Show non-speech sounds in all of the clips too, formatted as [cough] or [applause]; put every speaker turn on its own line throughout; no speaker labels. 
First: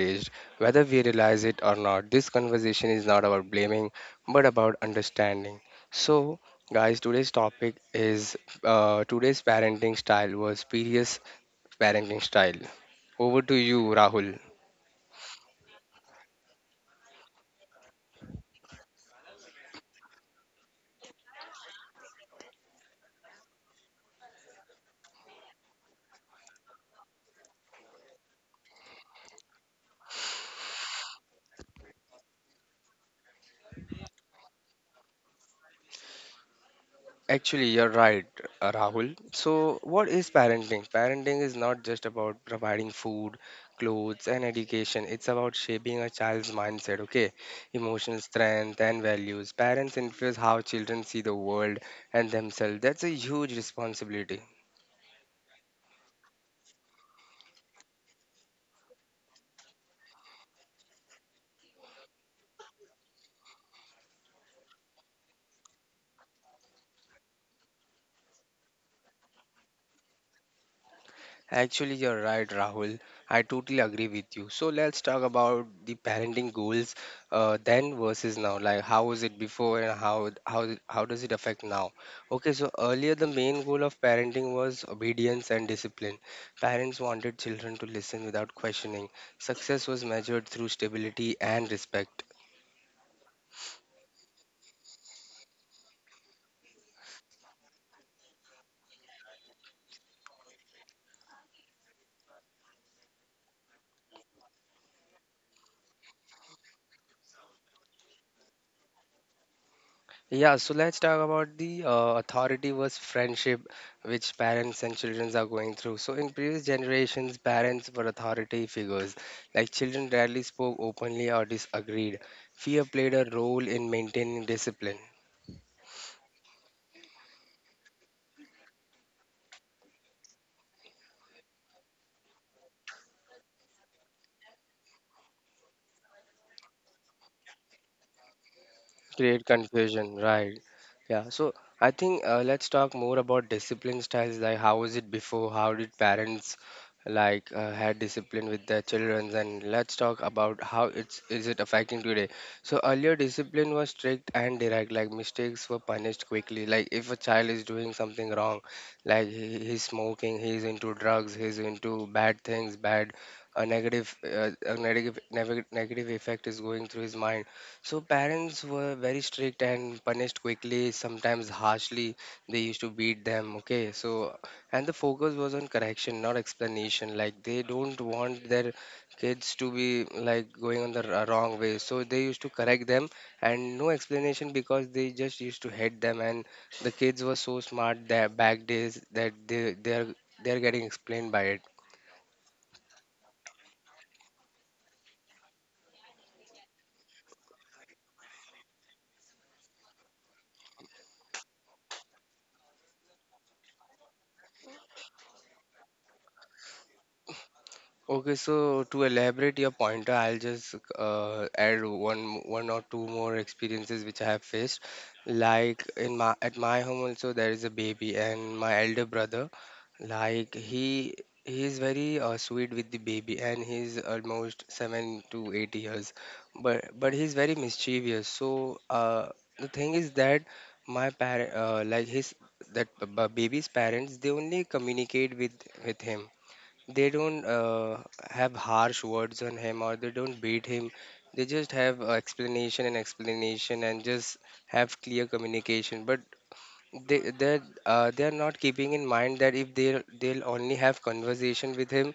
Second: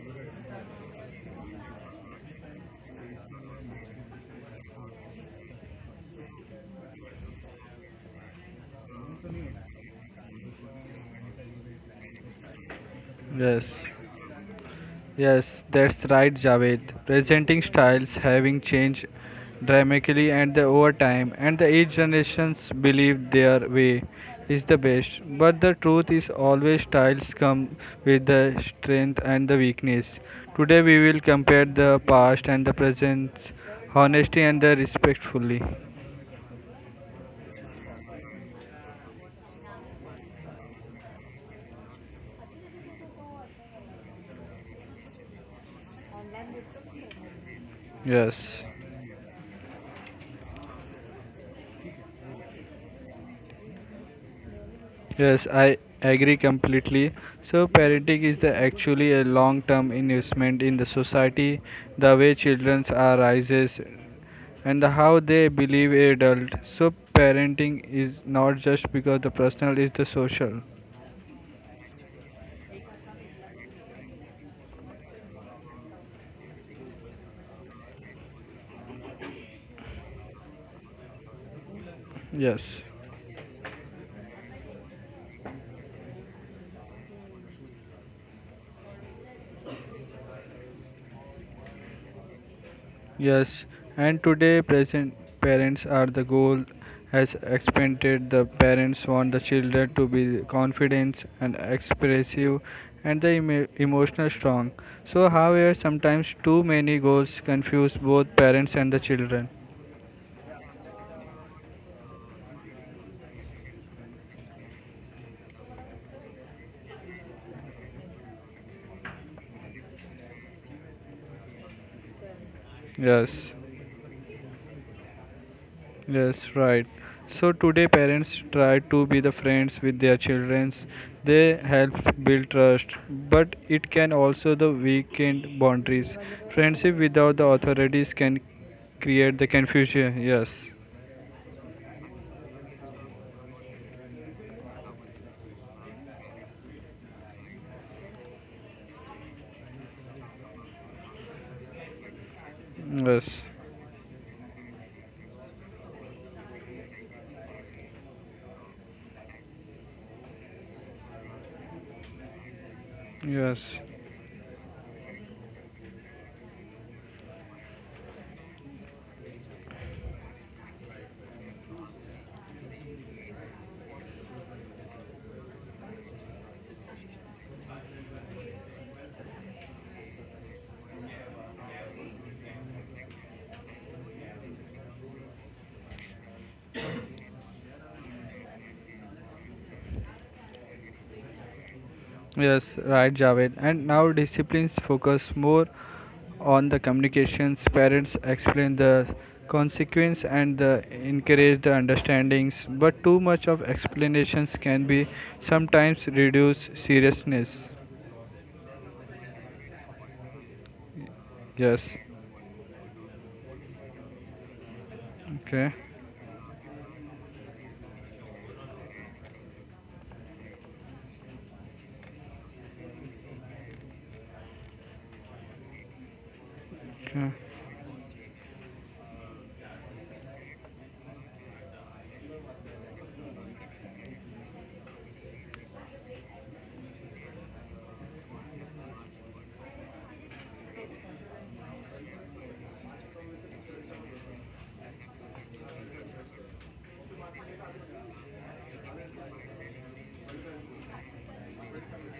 raised, whether we realize it or not. This conversation is not about blaming, but about understanding. So, guys, today's topic is today's parenting style was serious parenting style. Over to
Yes,
you, Rahul.
yes, that's right, Javed. Presenting styles having changed dramatically and the over time, and the each generations believe their way is the best. But the truth is always styles come with the strength and the weakness. Today we will compare the past and the present, honesty and the respectfully.
Actually, you're right, Rahul. So, what is parenting? Parenting is not just about providing food, clothes, and education. It's about shaping a child's mindset, okay? Emotional
Yes.
strength and values. Parents influence how children see the world and themselves. That's a huge responsibility.
Yes, I agree completely. So, parenting is the actually a long term investment in the society, the way children are rises, and the how they believe adult. So, parenting is not just because the personal is the social.
Actually, you're right, Rahul. I totally agree with you. So let's talk about the parenting goals, then versus now. Like how was it before and how does it affect now?
Yes.
Okay, so earlier the main goal of parenting was obedience and discipline. Parents wanted children to listen without questioning. Success was measured through stability and respect.
Yes, and today present parents are the goal has expanded. The parents want the children to be confident and expressive and the emotional strong. So however sometimes too many goals confuse both parents and the children.
Yeah, so let's talk about the authority versus friendship, which parents and children are going through. So, in previous generations, parents were authority figures. Like, children rarely spoke openly or disagreed. Fear played
Yes.
a role in maintaining discipline.
Yes, right. So today parents try to be the friends with their children. They help build trust, but it can also the weaken boundaries. Friendship without the authorities can create the
Create
confusion.
confusion,
Yes.
right? Yeah. So I think let's talk more about discipline styles. Like, how was it before? How did parents like had discipline with their children? And let's talk about how it's is it affecting today. So earlier,
Yes.
discipline was strict and direct. Like mistakes were punished quickly. Like if a child is doing something wrong, like he's smoking, he's into drugs, he's into bad things, bad.
Yes.
A negative, negative effect is going through his mind, so parents were very strict and punished quickly, sometimes harshly. They used to beat them, okay? So, and the focus was on correction, not explanation. Like they don't want their kids to be like going on the wrong way. So they used to correct them and no explanation because they just used to hate them. And the kids were so smart that back days that they're getting explained by it.
Yes, right, Javed. And now disciplines focus more on the communications. Parents explain the consequence and the encourage the understandings, but too much of explanations can be sometimes reduce seriousness.
Okay, so to elaborate your pointer, I'll just
Yes.
add one or two more experiences which I have faced.
Okay.
Like in my at my home also there is a baby and my elder brother, like he is very sweet with the baby and he's almost 7 to 8 years, but
Okay.
he's very mischievous. So the thing is that my parent like his that b- b- baby's parents they only communicate with him, they don't have harsh words on him or they don't beat him, they just have explanation and explanation and just have clear communication, but they they they are not keeping in mind that if they'll only have conversation with him,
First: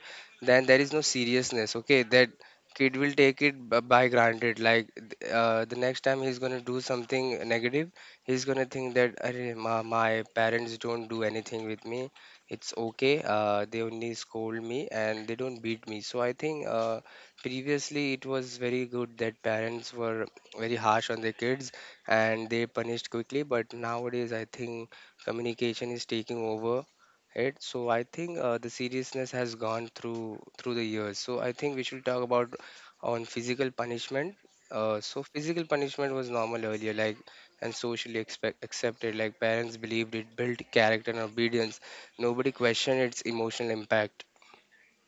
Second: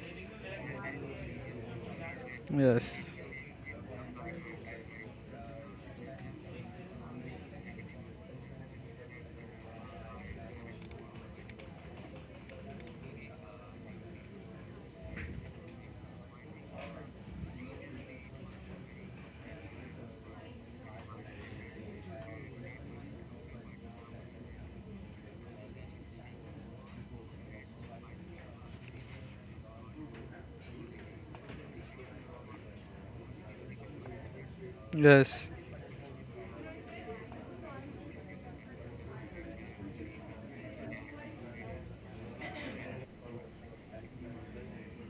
then there is no seriousness, okay, that
Yes.
kid will take it by granted, like the next time he's going to do something negative, he's going to think that Arre, my parents don't do anything with me, it's okay, they only scold me and they don't beat me. So I think previously it was very good that parents were very harsh on their kids and they punished quickly. But nowadays, I think communication is taking over it. So I think the seriousness has gone through the years. So I think we should talk about on physical punishment. So
Yes.
physical punishment was normal earlier, like and socially accepted. Like parents believed it built character and obedience. Nobody questioned its emotional impact.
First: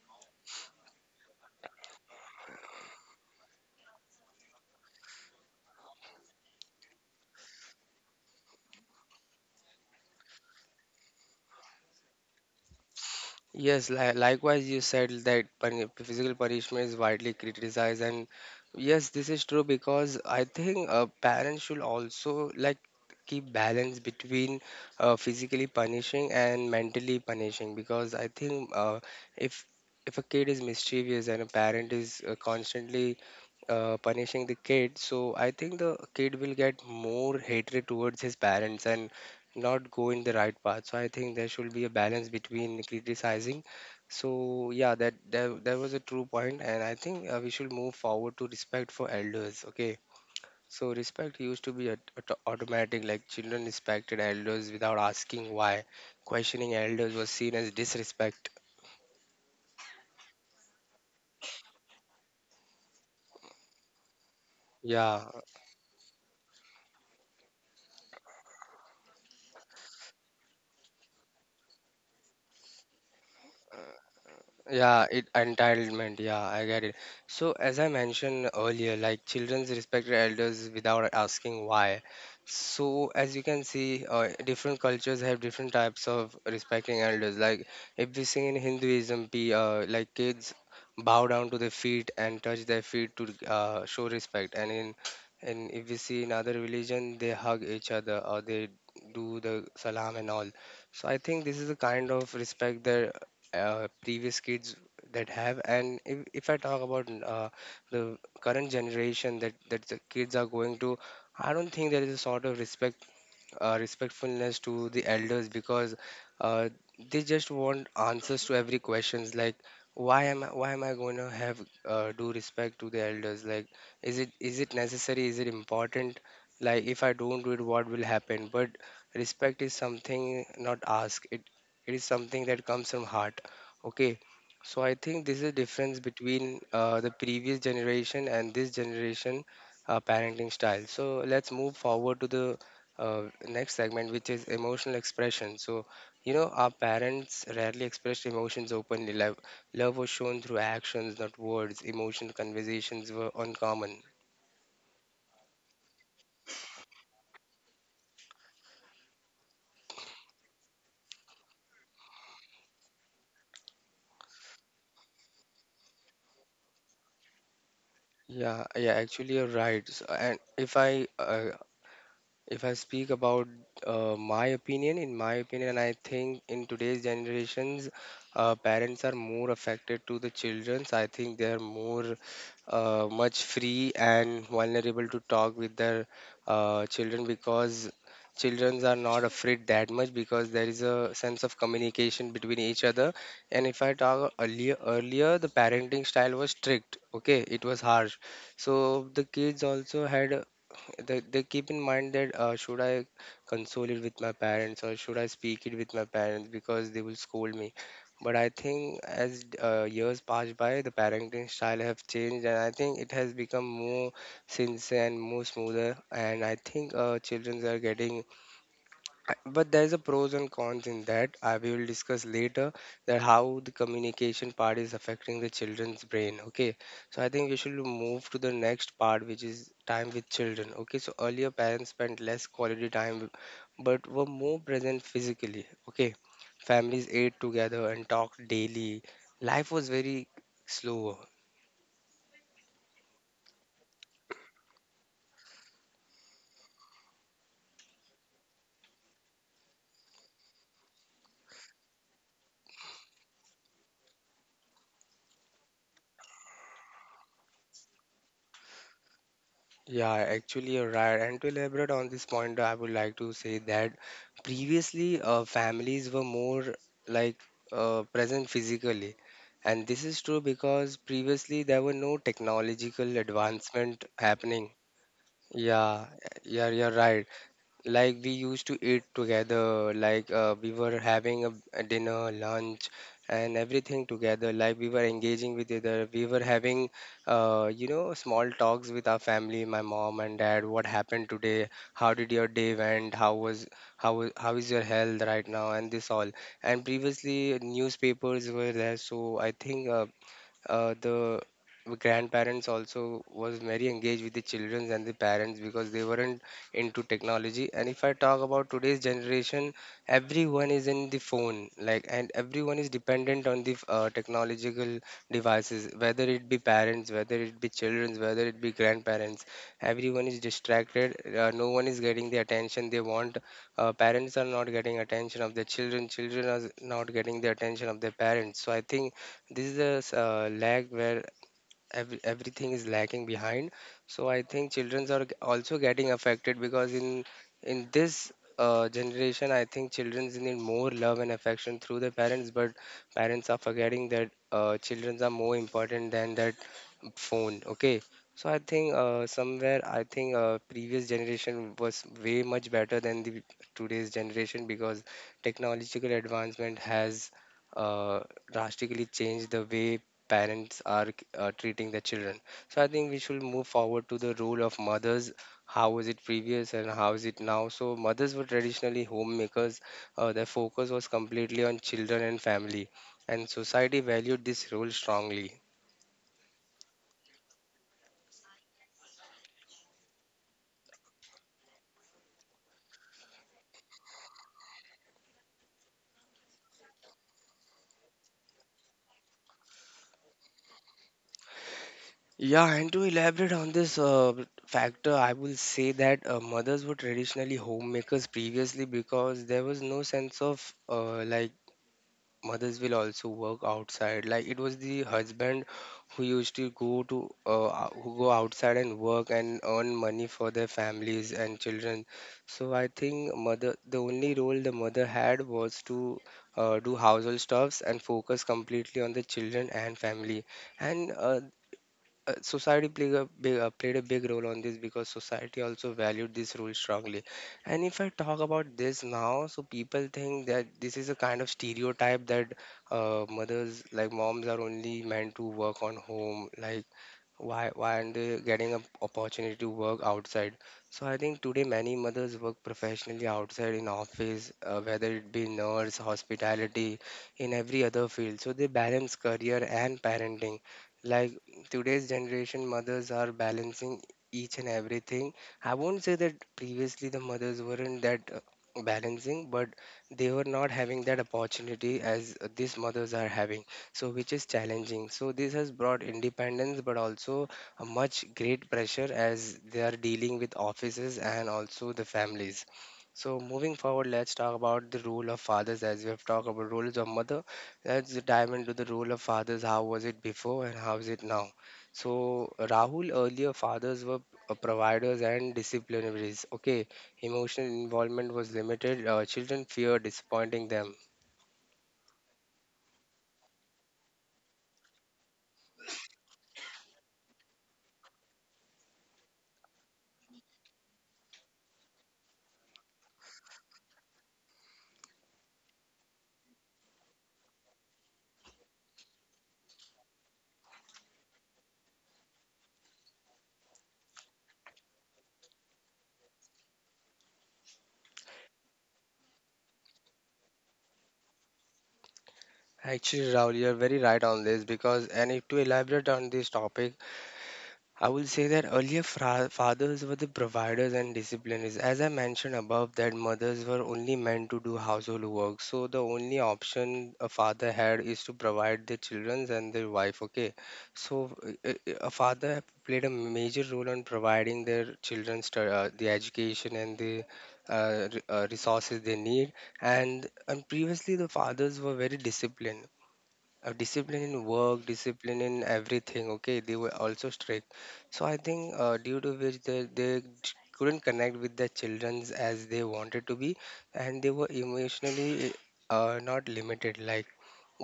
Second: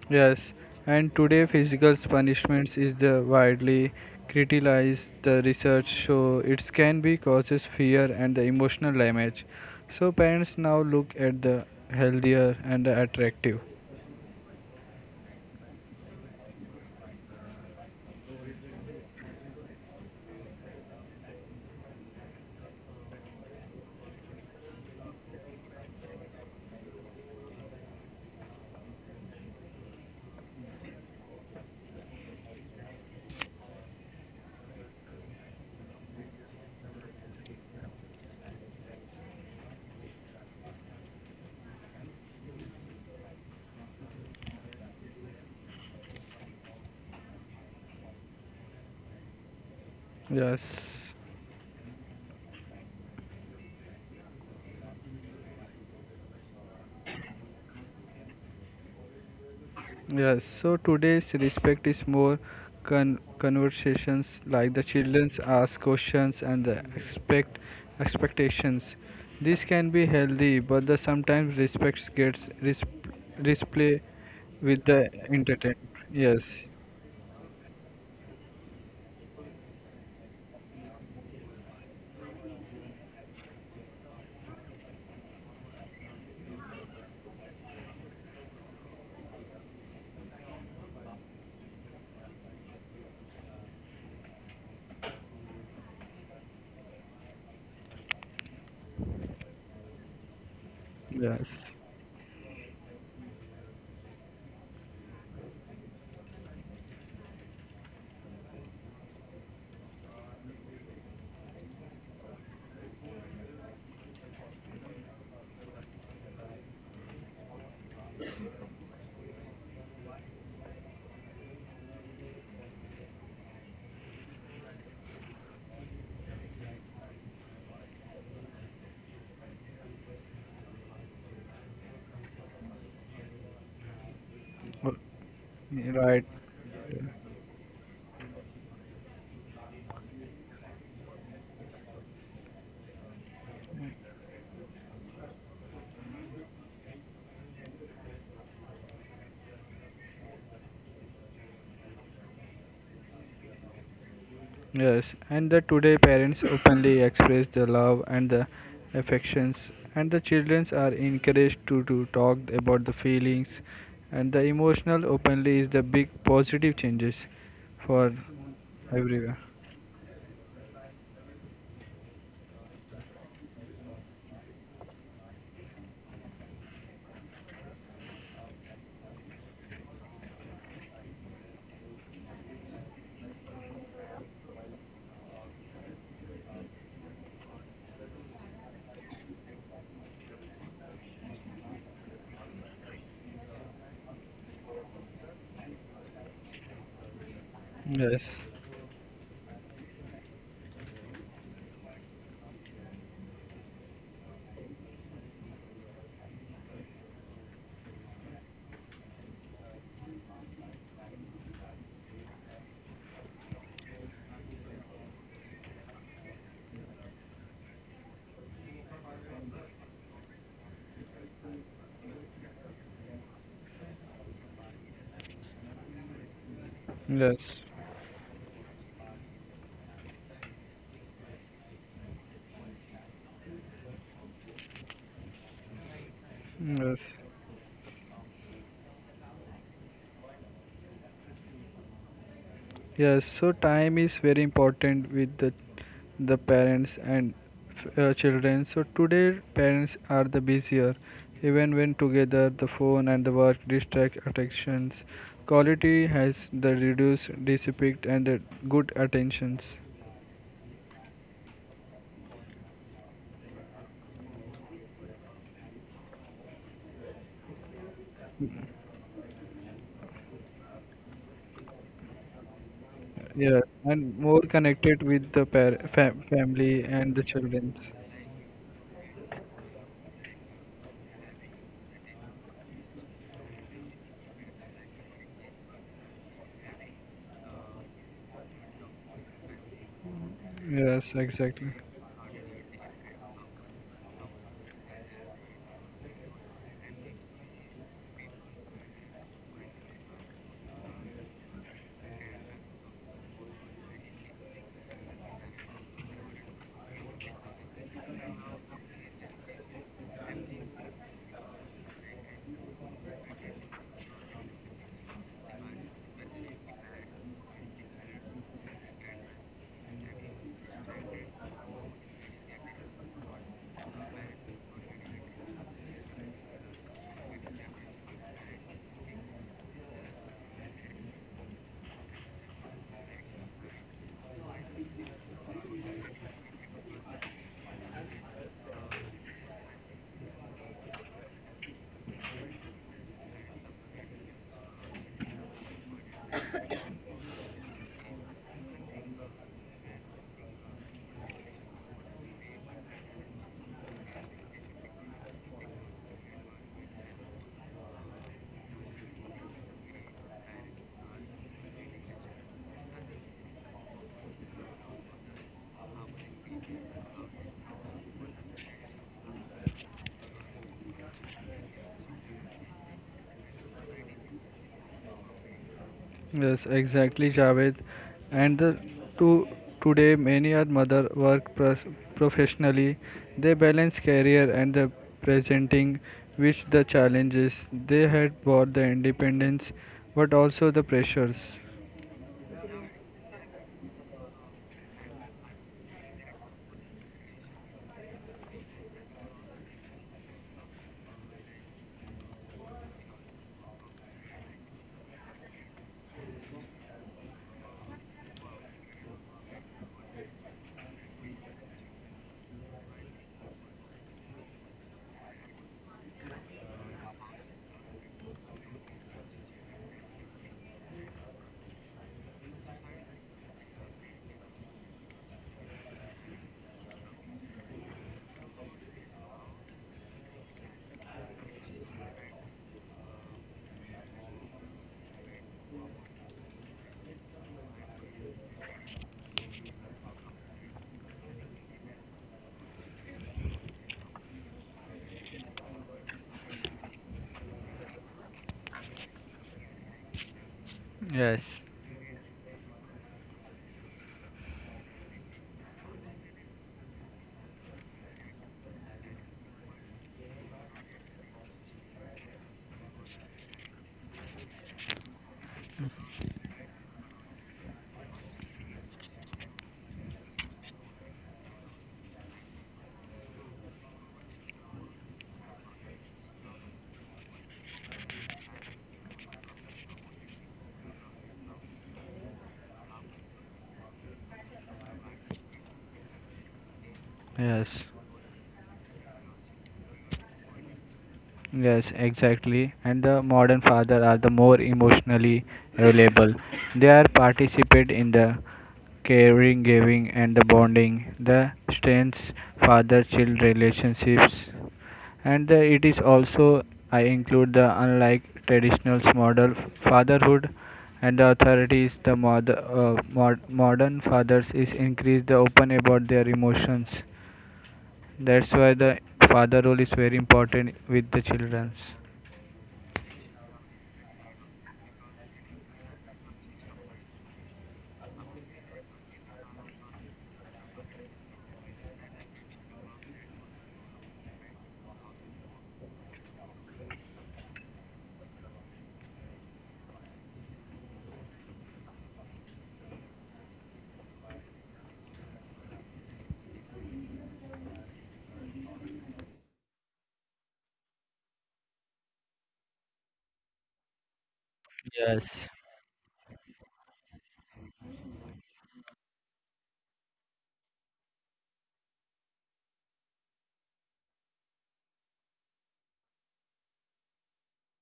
Yes, and today physical punishments is the widely criticized. The research show it can be causes fear and the emotional damage. So parents now look at the healthier and the attractive.
Yes, li likewise, you said that puni physical punishment is widely criticized, and yes, this is true because I think parents should also like keep balance between physically punishing and mentally punishing, because I think if a kid is mischievous and a parent is constantly punishing the kid, so I think the kid will get more hatred towards his parents and not go in the right path. So I think there should be a balance between criticizing. So yeah, that was a true point, and I think we should move forward to respect for elders. Okay,
Yes.
so respect used to be automatic, like children respected elders without asking why. Questioning elders was seen as disrespect.
Yes, so today's respect is more conversations like the
Yeah.
childrens ask questions and the expect expectations. This can be healthy, but the sometimes respect gets display with the
Yeah, it
entertainment.
entitlement. Yeah,
Yes,
I get it. So, as I mentioned earlier, like children respect their elders without asking why. So, as you can see, different cultures have different types of respecting elders. Like, if we see in Hinduism, be like kids bow down to their feet and touch their feet to show respect. And in and if we see in other religion, they hug each other or they do the salam and all. So I think
yes,
this is the kind of respect that previous kids that have, and if I talk about the current generation that the kids are going to, I don't think there is a sort of respect, respectfulness to the elders, because uh, they just want answers to every questions, like why am I going to have do respect to the elders, like is it necessary, is it important, like if I don't do it what will happen? But respect is something not asked, it is something that comes from heart, okay? So I
Oh,
think this is a difference
right.
between the previous generation and this generation parenting style. So let's move forward to the next segment, which is emotional expression. So, you know, our parents rarely expressed emotions openly. Love was shown through actions, not words. Emotional conversations were uncommon.
Yes, and the today parents openly express the love and the affections, and the children are encouraged to talk about the feelings, and the emotional openly is the big positive changes for
Yeah, actually,
everywhere.
you're right. So, and if I If I speak about my opinion, in my opinion, I think in today's generations, parents are more affected to the childrens. I think they are more much free and vulnerable to talk with their children, because children are not afraid that much because there is a sense of communication between each other. And if I talk earlier the parenting style was strict. Okay, it was harsh.
Yes,
So the kids also had they keep in mind that should I console it with my parents or should I speak it with my parents, because they will scold me. But I think as years pass by, the parenting style have changed, and I think it has become more sincere and more smoother. And I think children are getting, but there's a pros and cons in that, I we will discuss later, that how the communication part is affecting the children's brain, okay? So I
yes,
think we should move to the next part, which is time with children. Okay, so earlier parents spent less quality time but were more present physically, okay?
yes.
Families ate together and talked daily, life was very slower.
Yes, so time is very important with the parents and children. So today parents are the busier, even when together the phone and the work distract attentions. Quality has the reduced dissipate and the good attentions.
Yeah, actually, you're right. And to elaborate on this point, I would like to say that previously, families were more like present physically. And this is true because previously there were no technological
Yeah,
advancement
and more
happening.
connected with the
Yeah, yeah, you're
family and
right,
the children.
like we used to eat together, like we were having a dinner lunch and everything together, like we were engaging with other, we were having you know small talks with our family, my mom and dad, what
Yes,
happened today,
exactly.
how did your day went, how how is your health right now, and this all. And previously newspapers were there, so I think the grandparents also was very engaged with the children and the parents because they weren't into technology. And if I talk about today's generation, everyone is in the phone, like and everyone is dependent on the technological devices, whether it be parents, whether it be children, whether it be grandparents, everyone is distracted, no one is getting the attention they want, parents are not getting attention of their children, children are not getting the attention of their parents. So I think this is a lag where everything is lagging behind. So I think children are also getting affected, because in this generation I think children need more love and affection through their parents, but parents are forgetting that children are more important than that phone. Okay, so I think somewhere I think previous generation was way much better than the today's generation, because technological advancement has uh, drastically changed the way parents are treating their children. So I think we should move forward to the role of mothers. How was it previous and how is it now? So mothers were traditionally homemakers. Their focus was completely on children and family, and society valued this role strongly.
Yes, exactly, Javed. And the, to today, many are mother work professionally. They balance career and the presenting, which the challenges they had brought the independence, but also the pressures.
Yeah, and to elaborate on this factor, I will say that mothers were traditionally homemakers previously because there was no sense of like mothers will also work outside. Like it was the husband who used to go to who go outside and work and earn money for their families and children. So I think mother the only role the mother had was to do household stuffs and focus completely on the children and family and society played a big role on this because society also valued this rule strongly. And if I talk about this now, so people think that this is a kind of stereotype that mothers, like moms, are only meant to work on home, like why aren't they getting an opportunity to work outside. So I think today many mothers work professionally outside in office, whether it be nurse, hospitality, in every other field. So they balance career and parenting, like
Yes,
today's generation mothers are balancing each and everything. I won't say that previously the mothers weren't that balancing, but they were not having that opportunity as these mothers are having, so which is challenging. So this has brought independence, but also a much great pressure as they are dealing with offices and also the families. So moving forward, let's talk about the role of fathers as we have talked about roles of mother. Let's dive into the role of fathers. How was it before and how is it now? So Rahul, earlier fathers were providers and disciplinaries. Okay, emotional
yes.
involvement was limited. Children feared disappointing them.
Yes, exactly. And the modern father are the more emotionally available. They are participate in the caring, giving, and the bonding. The strengths father-child relationships and the, it is also I include the unlike traditional model fatherhood and the authorities the modern fathers is increase the open about their emotions, that's why the father role is very important with the childrens.
Actually, Rahul, you're very right on this because, and if to elaborate on this topic, I will say that earlier fathers were the providers and disciplinaries. As I mentioned above, that mothers were only meant to do household work. So the only option a father had is to provide the children and their wife. Okay, so a father played a major role in providing their children the education and the resources they need. And previously the fathers were very disciplined, discipline in work, discipline
Yes.
in everything. Okay, they were also strict. So I think due to which they couldn't connect with their children as they wanted to be, and they were emotionally not limited. Like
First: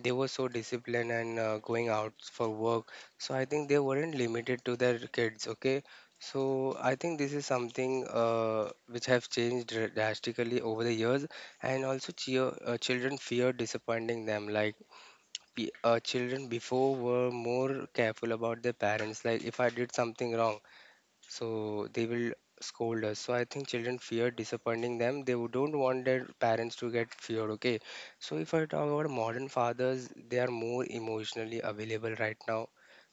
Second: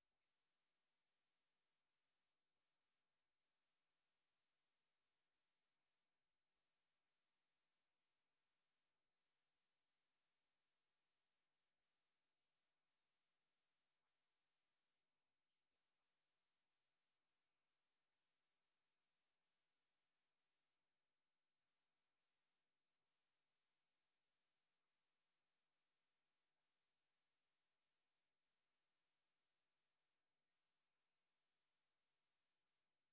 they were so disciplined and going out for work. So I think they weren't limited to their kids. Okay. So I think this is something which have changed drastically over the years, and also children fear disappointing them. Like children before were more careful about their parents. Like if I did something wrong, so they will scold us. So I think children fear disappointing them. Don't want their parents to get feared. Okay. So if I talk about modern fathers, they are more emotionally available right now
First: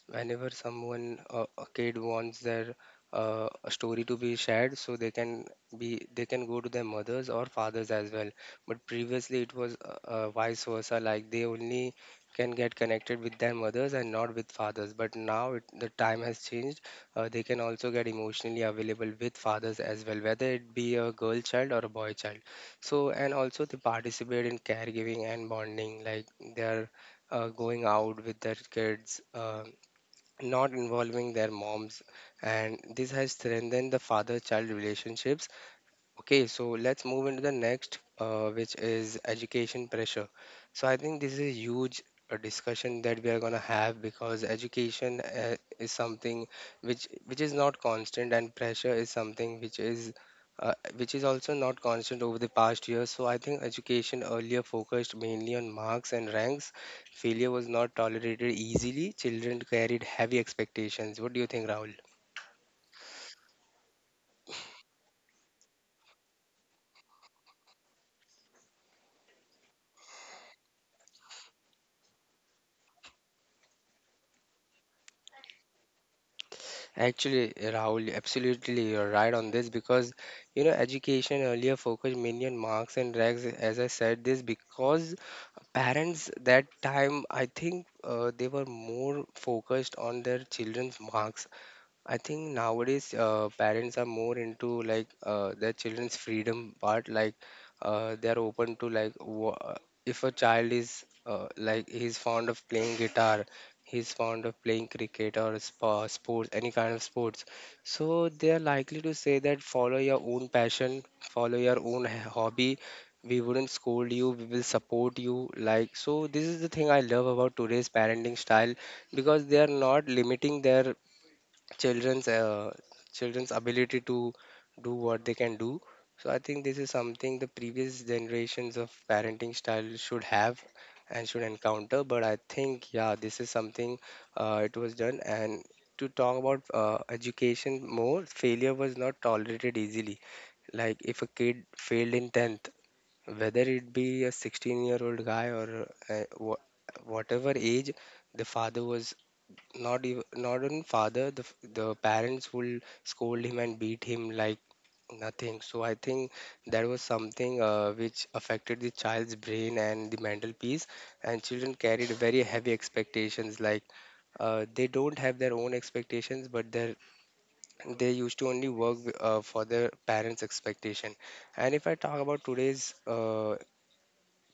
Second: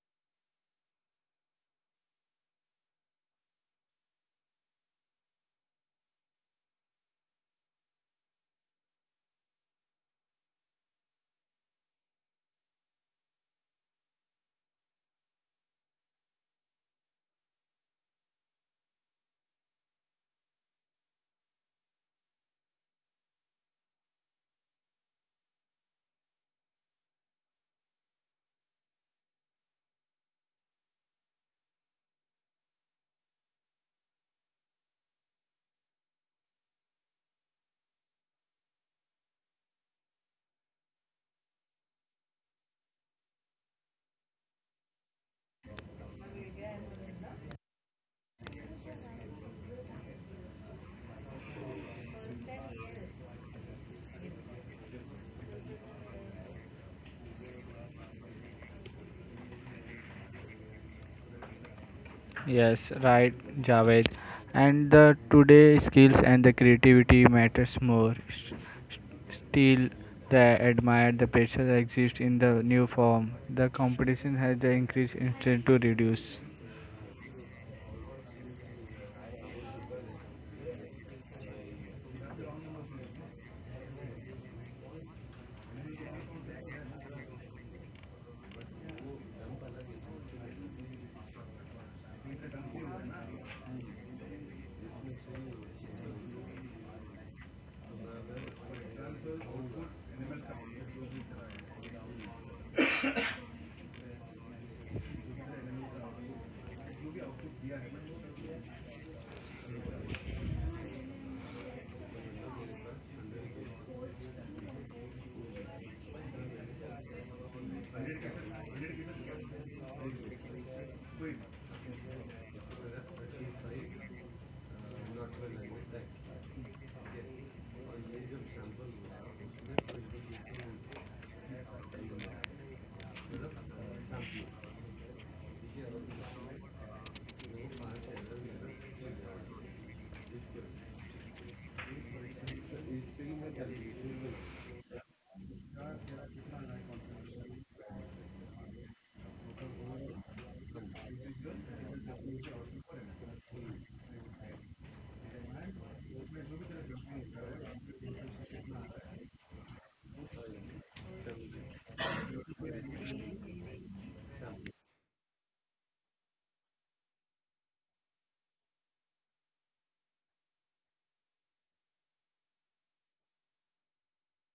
whenever someone a kid wants their a story to be shared, so they can go to their mothers or fathers as well. But previously it was vice versa, like they only can get connected with their mothers and not with fathers, but now the time has changed. They can also get emotionally available with fathers as well, whether it be a girl child or a boy child. So and also they participate in caregiving and bonding, like they are going out with their kids. Not involving their moms, and this has strengthened the father child relationships. Okay, so let's move into the next, which is education pressure. So I think this is a huge discussion that we are gonna have because education is something which is not constant, and pressure is something which is also not constant over the past years. So I think education earlier focused mainly on marks and ranks. Failure was not tolerated easily. Children carried heavy expectations. What do you think, Rahul?
Yes, right, Javed. And the today skills and the creativity matters more. Still, the admire the pressure that exists in the new form. The competition has the increased instinct to reduce.
Actually, Rahul, absolutely you're right on this because you know education earlier focused mainly on marks and ranks. As I said this, because parents that time I think they were more focused on their children's marks. I think nowadays parents are more into like their children's freedom part. Like they are open to like if a child is like he's fond of playing guitar, he's fond of playing cricket, or sports, any kind of sports. So they are likely to say that follow your own passion, follow your own hobby. We wouldn't scold you. We will support you. Like so, this is the thing I love about today's parenting style because they are not limiting their children's uh, children's ability to do what they can do. So I think this is something the previous generations of parenting style should have and should encounter, but I think yeah, this is something it was done. And to talk about education more, failure was not tolerated easily. Like if a kid failed in 10th, whether it be a 16-year-old guy or whatever age, the father was not even father, the parents will scold him and beat him like nothing. So I think that was something which affected the child's brain and the mental peace, and children carried very heavy expectations. Like they don't have their own expectations, but they used to only work for their parents expectation. And if I talk about today's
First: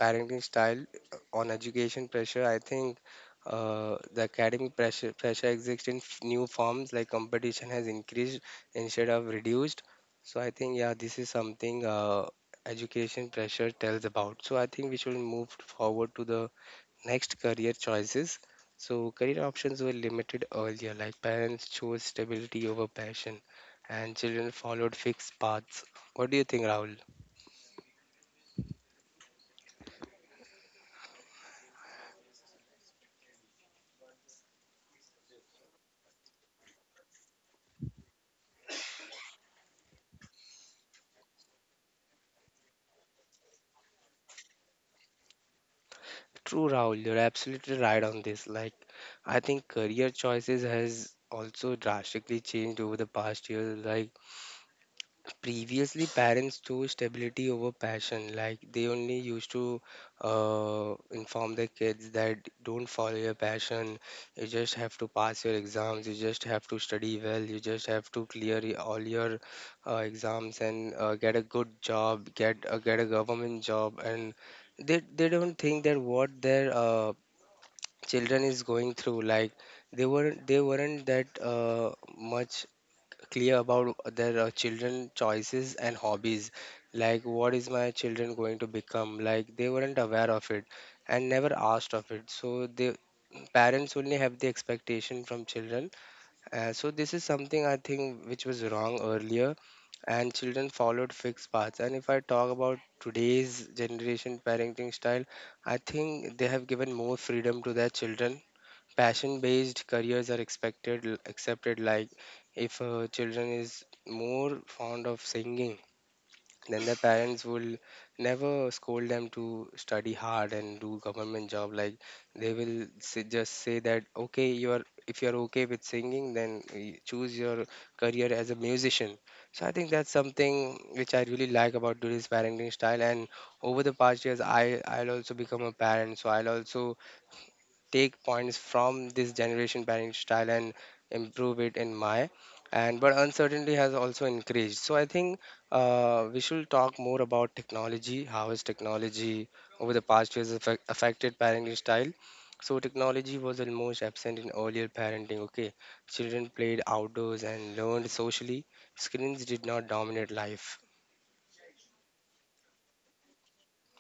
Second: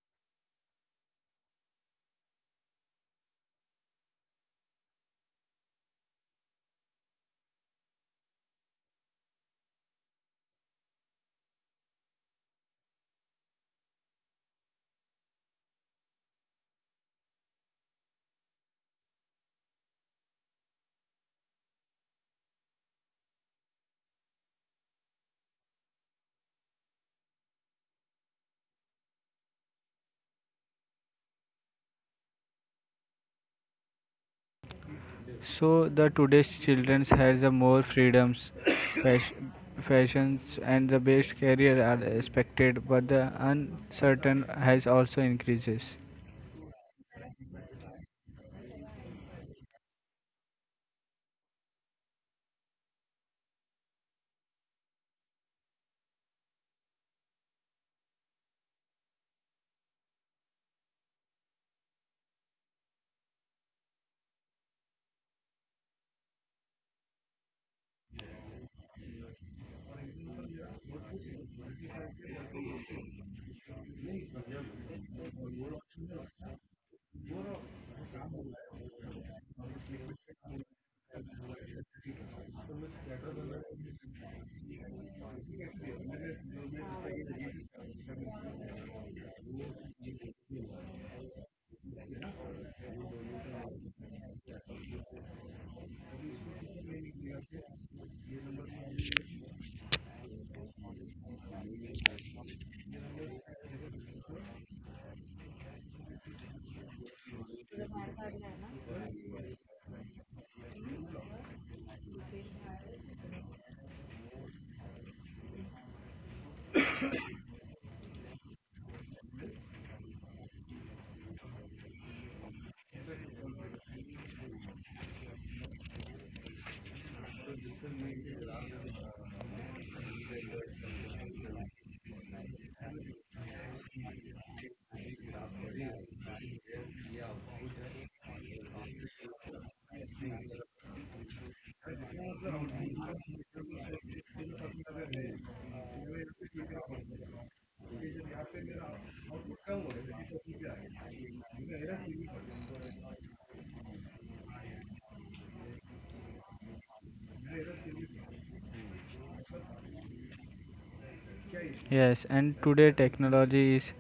parenting style on education pressure, I think the academic pressure exists in new forms, like competition has increased instead of reduced. So I think yeah, this is something education pressure tells about. So I think we should move forward to the next, career choices. So career options were limited earlier, like parents chose stability over passion, and children followed fixed paths. What do you think, Rahul?
So the today's children has the more freedoms, [coughs] fash- fashions, and the best career are expected, but the uncertain has also increases.
True, Rahul, you're absolutely right on this. Like, I think career choices has also drastically changed over the past year. Like, previously, parents chose stability over passion. Like, they only used to inform their kids that don't follow your passion. You just have to pass your exams. You just have to study well. You just have to clear all your exams and get a good job, get a government job, and they don't think that what their children is going through. Like they weren't that much clear about their children choices and hobbies, like what is my children going to become. Like they weren't aware of it and never asked of it. So they, parents only have the expectation from children. So this is something I think which was wrong earlier, and children followed fixed paths. And if I talk about today's generation parenting style, I think they have given more freedom to their children. Passion based careers are expected, accepted. Like if children is more fond of singing, then their parents will never scold them to study hard and do government job. Like they will say, just say that okay you are, if you are okay with singing, then choose your career as a musician. So I think that's something which I really like about today's parenting style. And over the past years, I'll also become a parent, so I'll also take points from this generation parenting style and improve it in my. And but uncertainty has also increased. So I think we should talk more about technology, how has technology over the past years affected parenting style. So technology was almost absent in earlier parenting. Okay, children played outdoors and learned socially. Screens did not dominate life.
Yes, and today technology is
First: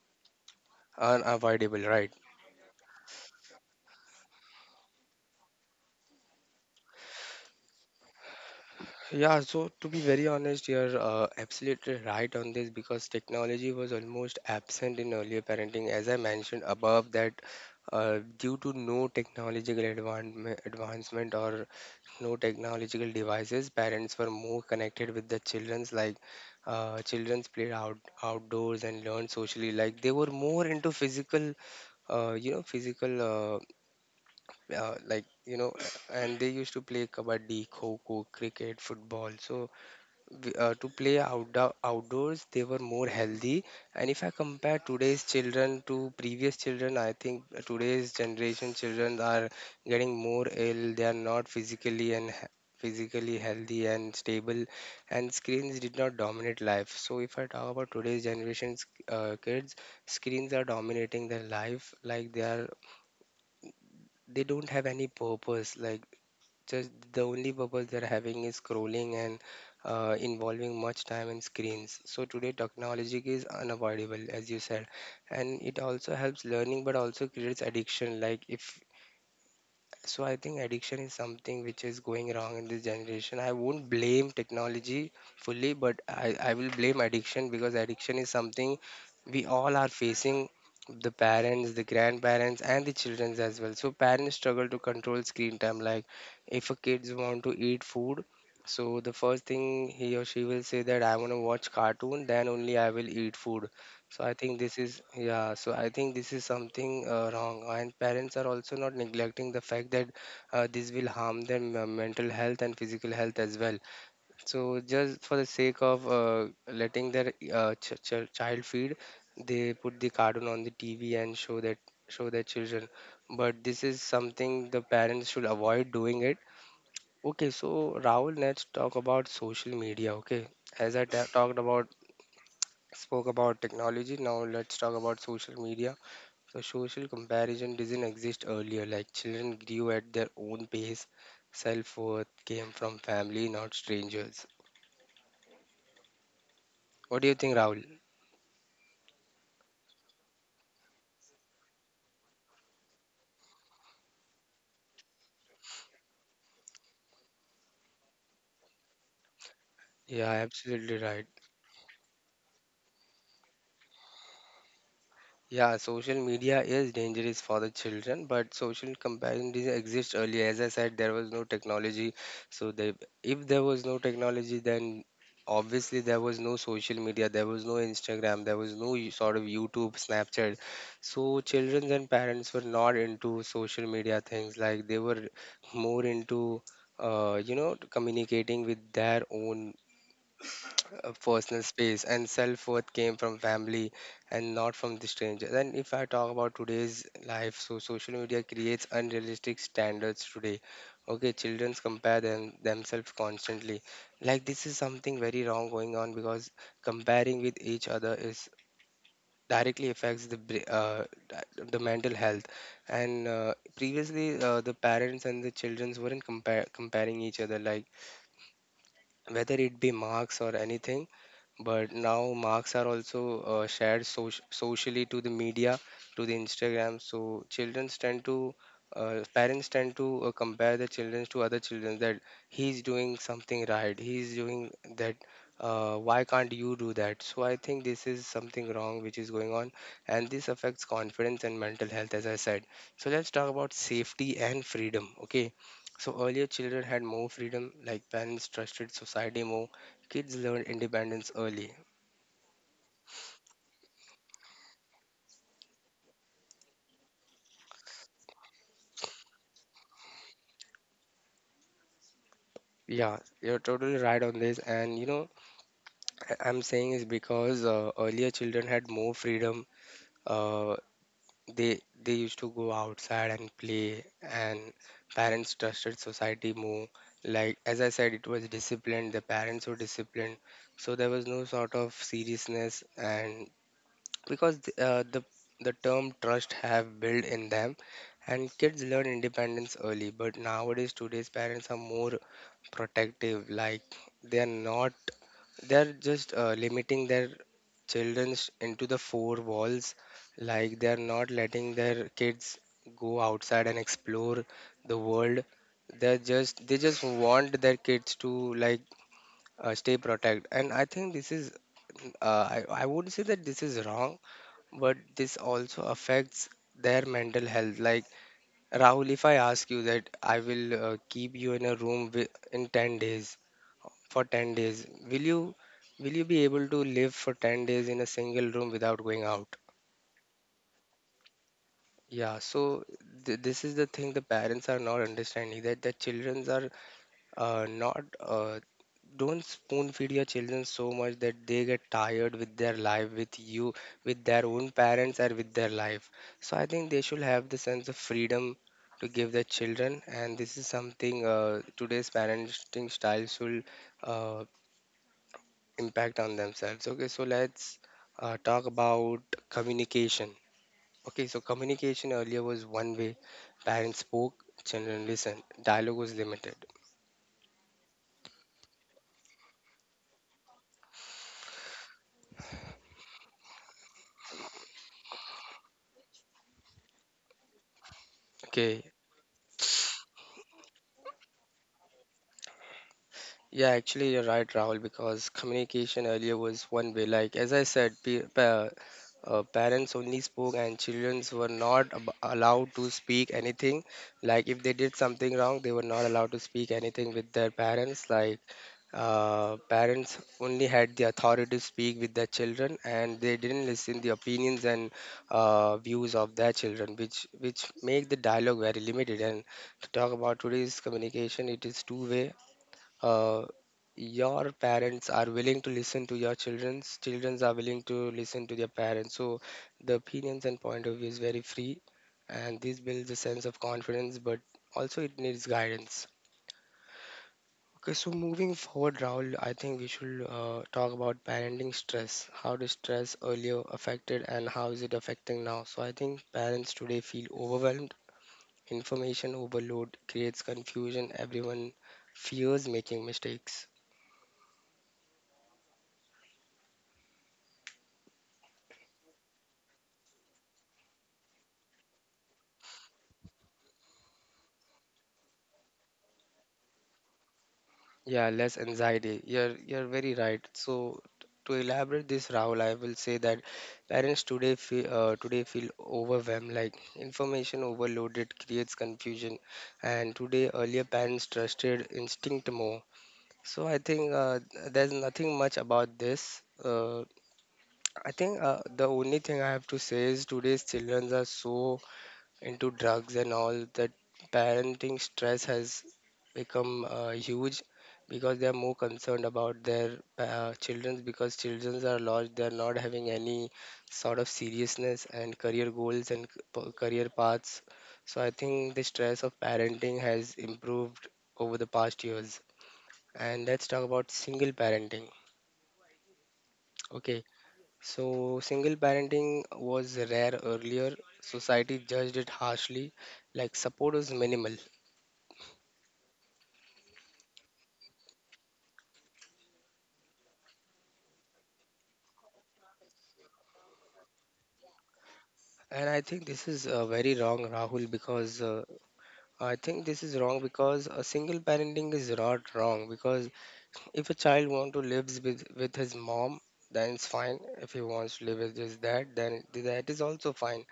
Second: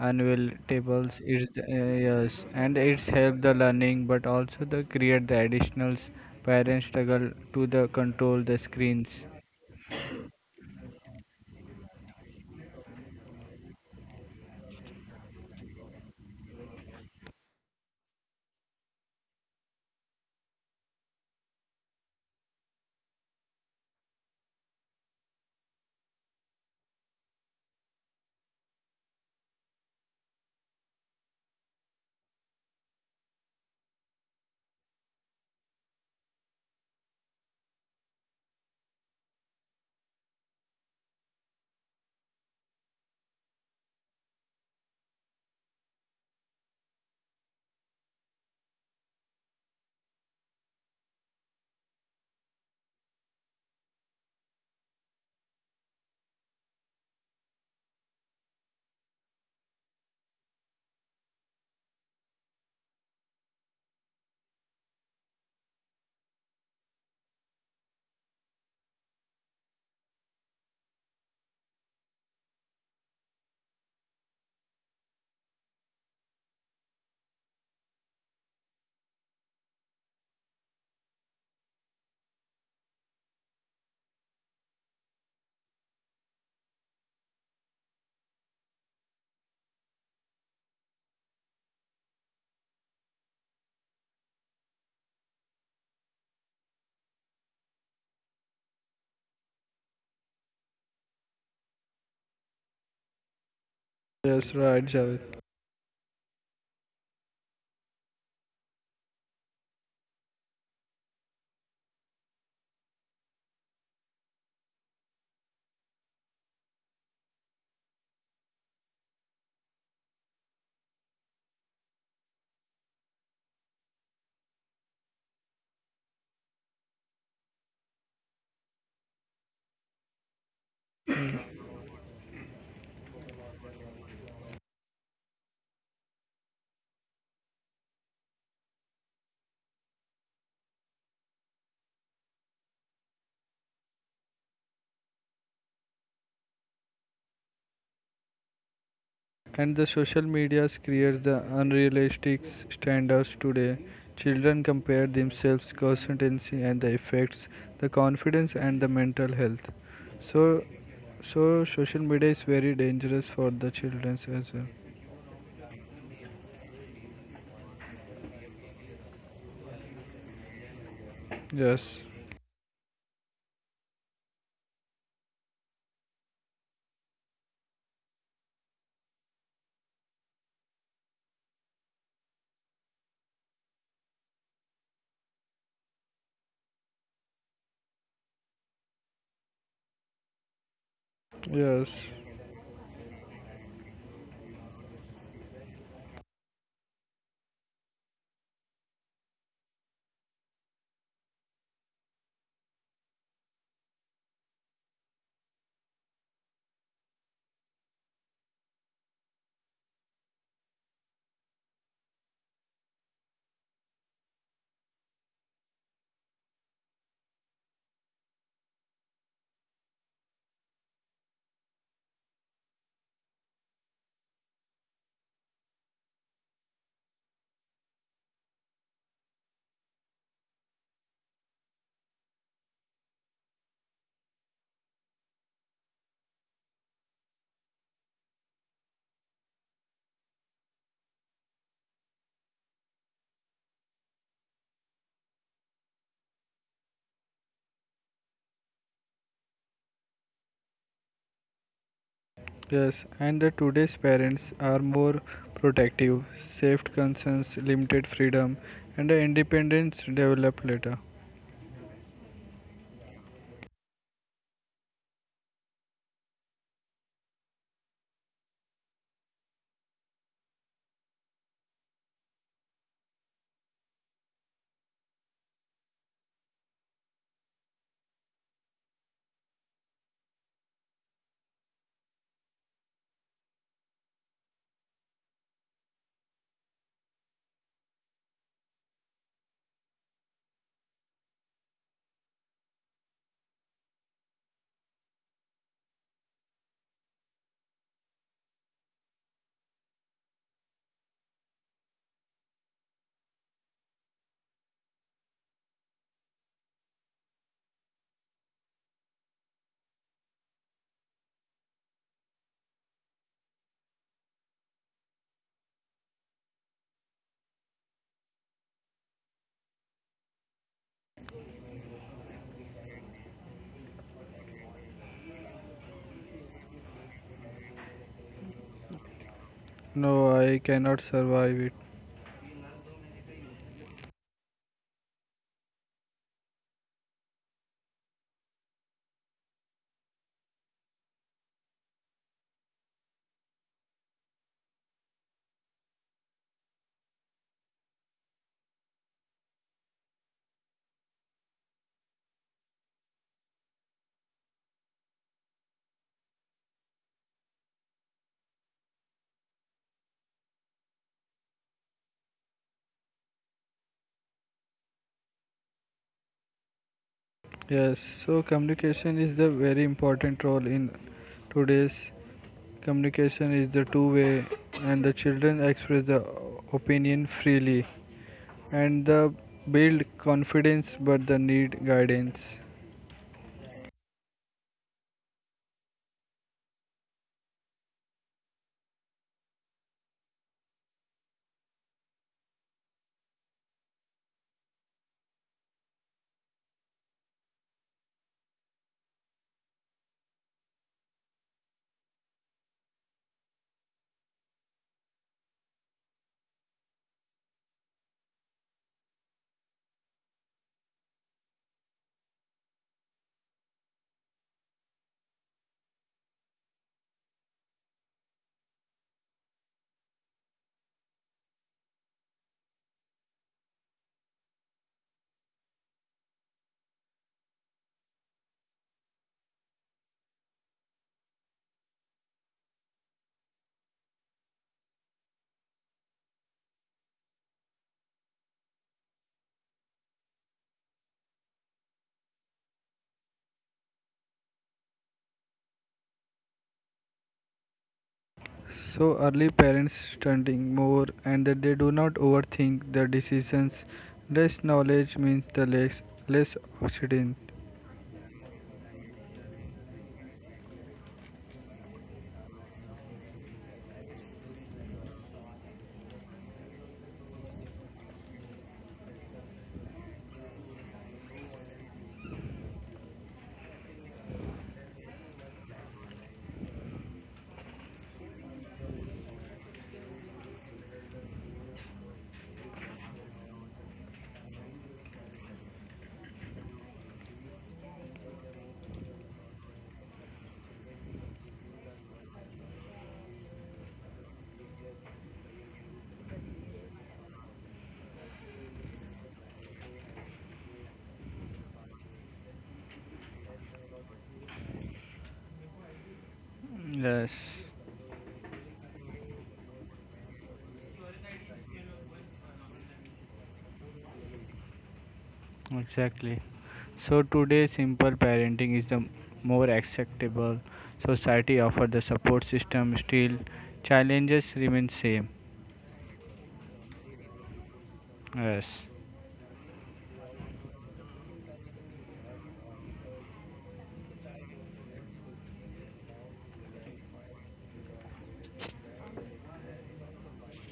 unavailable. It's
Unavoidable, right?
yes, and it's help the learning, but also the create the additionals. Parents struggle to the control the screens.
Yeah, so to be very honest, you're absolutely right on this because technology was almost absent in earlier parenting. As I mentioned above, that due to no technological advancement or no technological devices, parents were more connected with the children's. Like children's played out outdoors and learned socially. Like they were more into physical, physical. Like you know, and they used to play kabaddi, kho kho, cricket, football. So to play outdoors they were more healthy. And if I compare today's children to previous children, I think today's generation children are getting more ill. They are not physically and physically healthy and stable. And screens did not dominate life. So if I talk about today's generation's kids, screens are dominating their life. Like they are, they don't have any purpose. Like just the only purpose they're having is scrolling and involving much time in screens. So today technology is unavoidable, as you said, and it also helps learning, but also creates addiction. Like if So I think addiction is something which is going wrong in this generation. I won't blame technology fully, but I will blame addiction, because addiction is something we all are facing: the parents, the grandparents, and the children as well. So parents struggle to control screen time. Like if a kids want to eat food, so the first thing he or she will say that I want to watch cartoon, then only I will eat food. So I
Yes,
think this
right,
is
Javed.
yeah. So I think this is something wrong, and parents are also not neglecting the fact that this will harm their mental health and physical health as well. So just for the sake of letting their child feed, they put the cartoon on the TV and show their children. But this is something the parents should avoid doing it. Okay, so Rahul, let's talk about social media. Okay, as I talked about, spoke about technology, now let's talk about social media. So social comparison didn't exist earlier. Like children grew at their own pace, self-worth came from family, not strangers. What do you think, Rahul?
And the social medias creates the unrealistic standards today. Children compare themselves constantly and the effects, the confidence and the mental health.
Yeah,
So
absolutely right.
so social media is very dangerous for the children as well.
Yeah, social media is dangerous for the children, but social comparison didn't exist earlier. As I said, there was no
Yes.
technology, so they, if there was no technology, then obviously there was no social media, there was no Instagram, there was no sort of YouTube, Snapchat. So children and parents were not into social media things. Like they were more into, communicating with their own personal
Yes,
space, and self-worth came from family and not from the stranger. Then if I talk about today's life, so social media creates unrealistic standards today. Okay, children compare themselves constantly. Like this is something very wrong going on, because comparing with each other is directly affects the the mental health. And previously the parents and the children weren't comparing each other, like whether it be marks or anything. But now marks are also shared socially to the media, to the Instagram. So children tend to parents tend to compare the children to other children that he's doing something right, he's doing that, why can't you do that? So I think this is something wrong which is going on, and this affects confidence and mental health, as I said. So let's talk about safety and freedom. Okay, so earlier children had more freedom. Like parents trusted society more. Kids learn independence early.
yes, and the today's parents are more protective, safety concerns, limited freedom, and the independence develop later.
Yeah, you're totally right on this. And you know, I'm saying is because earlier children had more freedom. Uh, they used to go outside and play, and parents trusted society more. Like as I said, it was disciplined. The parents were disciplined, so there was no sort of seriousness. And because th- uh, the the term trust have built in them, and kids learn independence early. But nowadays today's parents are more protective. Like they are not, they're just limiting their children into the four walls. Like they are not letting their kids go outside and explore the world. They're just they just want their kids to like stay protect, and I think this is uh, I would say that this is wrong, but this also affects their mental health. Like Rahul, if I ask you that I will keep you in a room wi- in 10 days, for 10 days, will you be able to live for 10 days in a single room without going out?
No, I cannot survive it.
Yeah, so this is the thing the parents are not understanding, that the children are not don't spoon feed your children so much that they get tired with their life, with you, with their own parents, or with their life. So I think they should have the sense of freedom to give their children, and this is something today's parenting style should uh, impact on themselves. Okay, so let's talk about communication. Okay, so communication earlier was one way. Parents spoke, children listened, dialogue was limited.
Yes, so communication is the very important role in today's communication is the two way and the children express the opinion freely
Okay.
and the build confidence but the need guidance.
Yeah, actually, you're right, Rahul, because communication earlier was one way. Like, as I said, parents only spoke, and children were not allowed to speak anything. Like, if they did something wrong, they were not allowed to speak anything with their parents. Like, parents only had the authority to speak with their children, and they didn't listen the opinions and views of their children, which make the dialogue very limited. And to talk about today's communication, it is two way. uh, your parents are willing to listen to your children's are willing to listen to their parents. So the opinions and point of view is very free, and this builds a sense of confidence, but also it needs guidance. Okay, so moving forward, Rahul, I think we should talk about parenting stress. How does stress earlier affected and how is it affecting now? So I think parents today feel overwhelmed, information overload creates confusion, everyone fears making mistakes.
So early parents studying more and that they do not overthink the decisions. Less knowledge means the less accident.
Yeah, less anxiety. You're very right. So to elaborate this, Rahul, I will say that parents today feel overwhelmed. Like information overloaded creates confusion, and today earlier parents trusted instinct more. So I think there's nothing much about this. I think the only thing I have to say is today's children are so into drugs and all that parenting stress has become huge, because they are more concerned about their children, because children are lost, they are not having any sort of seriousness and career goals and career paths. So I think the stress of parenting has improved over the past years. And let's talk about single parenting. Okay,
Yes,
so single parenting was rare earlier, society judged it harshly, like support was minimal.
exactly. So today, simple parenting is the more acceptable. Society offer the support system. Still, challenges remain same.
And I think this is very wrong, Rahul, because
Yes,
I think this is wrong because a single parenting is not wrong. Because if a child wants to live with his mom, then it's fine. If he wants to live with his dad, then that is also fine.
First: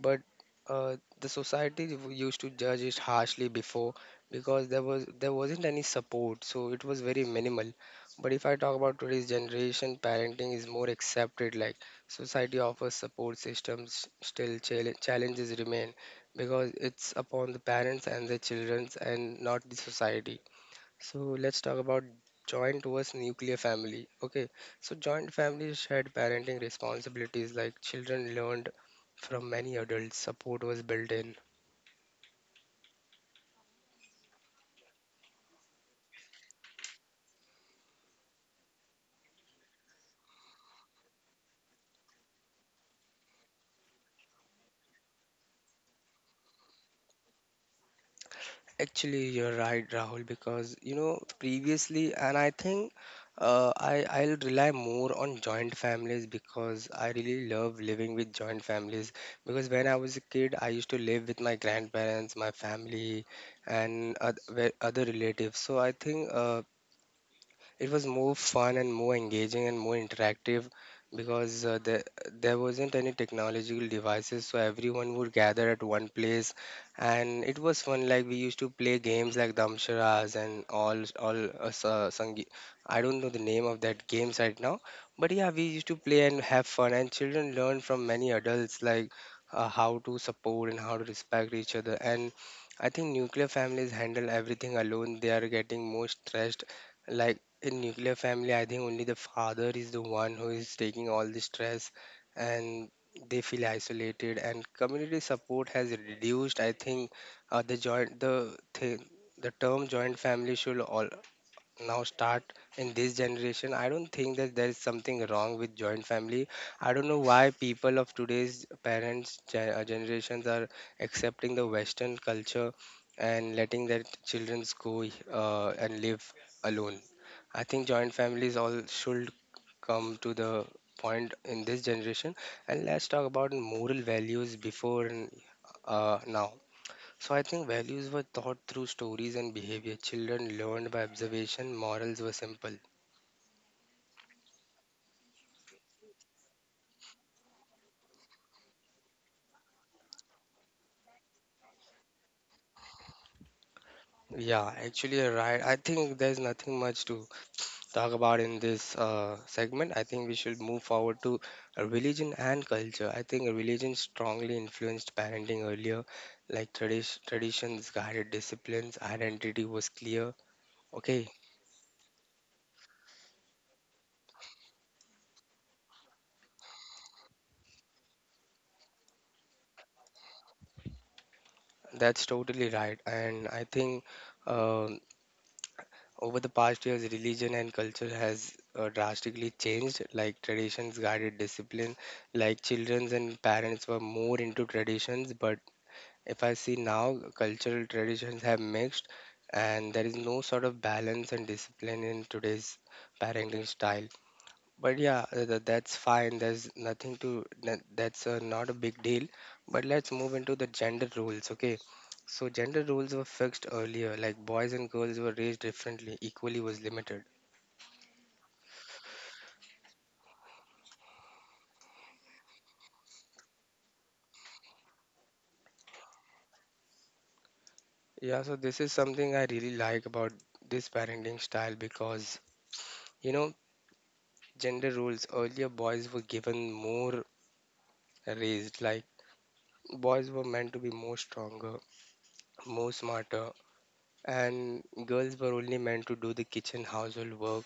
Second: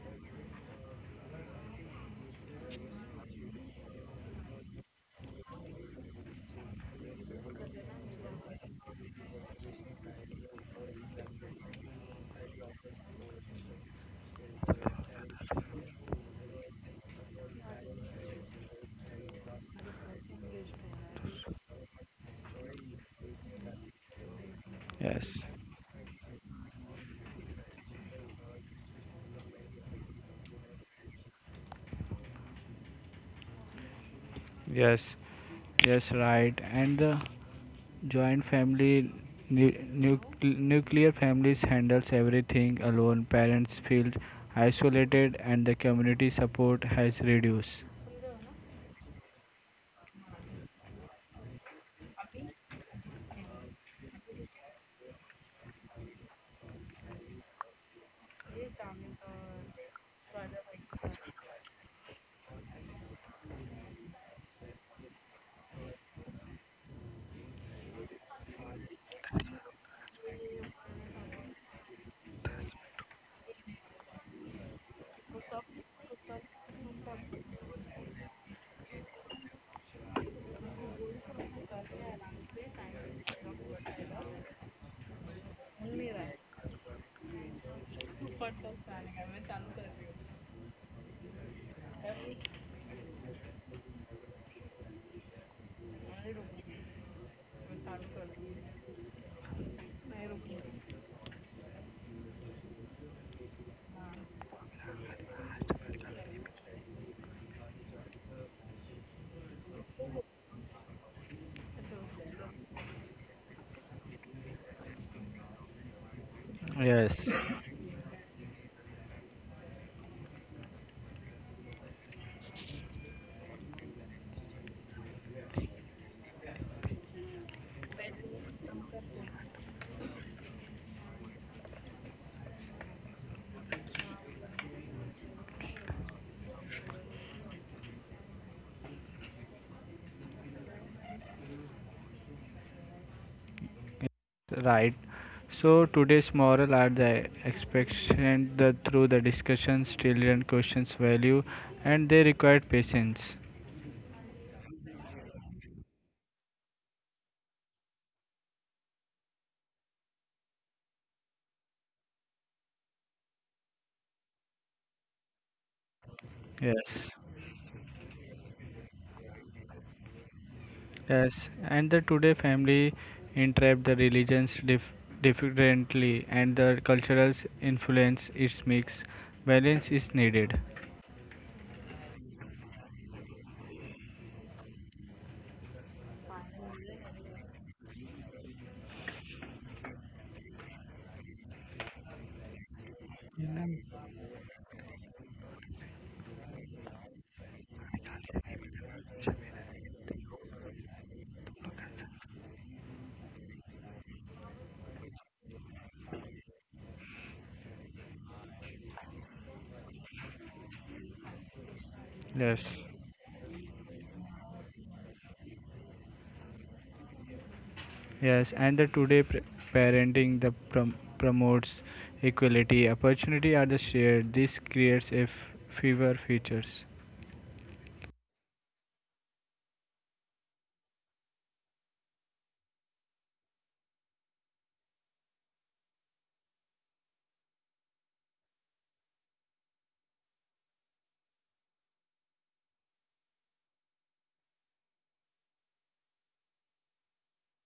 But the society used to judge it harshly before, because there was, there wasn't any support, so it was very minimal. But if I talk about today's generation, parenting is more accepted. Like society offers support systems, still challenges remain, because it's upon the parents and the children and not the society. So let's talk about joint versus nuclear family. Okay, so
yes.
joint families shared parenting responsibilities. Like children learned from many adults, support was built in.
Yes, yes, right. And the joint family nu- nuclear families handles everything alone. Parents feel isolated and the community support has reduced.
Actually, you're right, Rahul, because you know previously, and I think I'll rely more on joint families because I really love living with joint families. Because when I was a kid, I used to live with my grandparents, my family, and other relatives. So I think it was more fun and more engaging and more interactive, because there wasn't any technological devices, so everyone would gather at one place. And it was fun. Like we used to play games like damsharas and all sa- sangi, I don't know the name of that games right now. But yeah, we used to play and have fun, and children learn from many adults, like how to support and how to respect each other. And I think nuclear families handle everything alone. They are getting more stressed. Like in nuclear family, I think only the father is the one who is taking all the stress, and they feel isolated and community support has reduced. I think uh, the joint the th- the term joint family should all now start in this generation. I don't think that there is something wrong with joint family. I don't know
Yes,
why people of today's parents generations are accepting the western culture and letting their children go and live alone. I think joint families all should come to the point in this generation. And let's talk about moral values before and now. So I think values were taught through stories and behavior. Children learned by observation. Morals were simple.
right. So today's moral are the expectation that through the discussions children questions value and they require patience.
Yeah, actually, you're right. I think there's nothing much to talk about in this segment. I think we should move forward to religion and culture. I think religion strongly influenced parenting earlier, like
Yes.
traditions guided disciplines. Identity was clear. Okay,
Yes, and the today family interpret the religions differently, and the cultural influence is mixed. Balance is needed.
that's totally right. And I think. um Over the past years, religion and culture has drastically changed. Like traditions guided discipline, like children and parents were more into traditions. But if I see now, cultural traditions have mixed, and there is no sort of balance and discipline in today's parenting style. But yeah, that's fine. There's nothing to that, that's not a big deal. But let's move into the gender roles, okay? So
Yes,
gender roles were fixed earlier, like boys and girls were raised differently, equally was limited.
yes, and the today parenting the promotes equality. Opportunity are the shared. This creates a fewer futures.
Yeah, so this is something I really like about this parenting style because, you know, gender roles earlier boys were given more raised, like boys were meant to be more stronger, more smarter, and girls were only meant to do the kitchen household work.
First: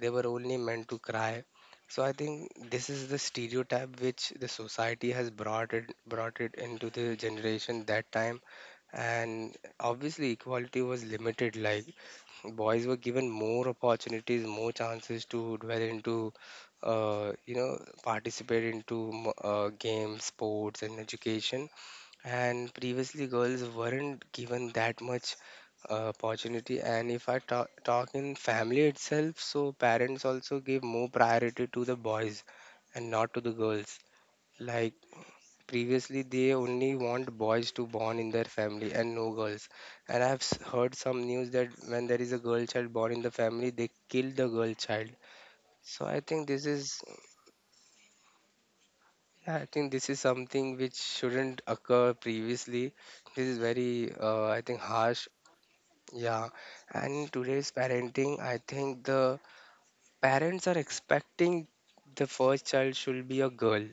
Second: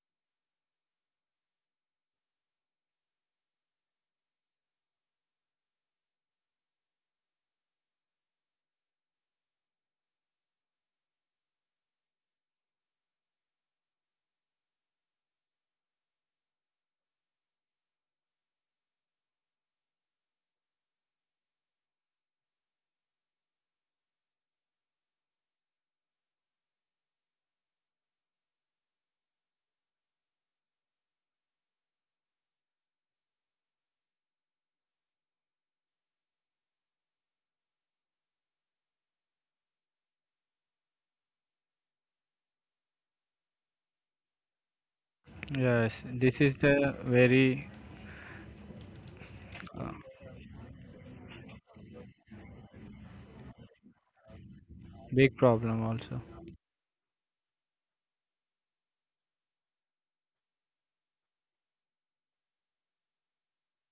They were only meant to cry. So I think this is the stereotype which the society has brought it into the generation that time. And obviously equality was limited, like boys were given more opportunities, more chances to dwell into, uh, you know participate into games, sports and education. And previously girls weren't given that much opportunity. And if I talk in family itself, so parents also give more priority to the boys and not to the girls. Like previously they only want boys to born in their family and no girls. And I've heard some news that when there is a girl child born in the family, they kill the girl child.
Yes,
So I
this
think
is
this is,
the very
I think this is something which shouldn't occur previously. This is very I think harsh.
big problem also.
Yeah, and today's parenting, I think the parents are expecting the first child should be a girl.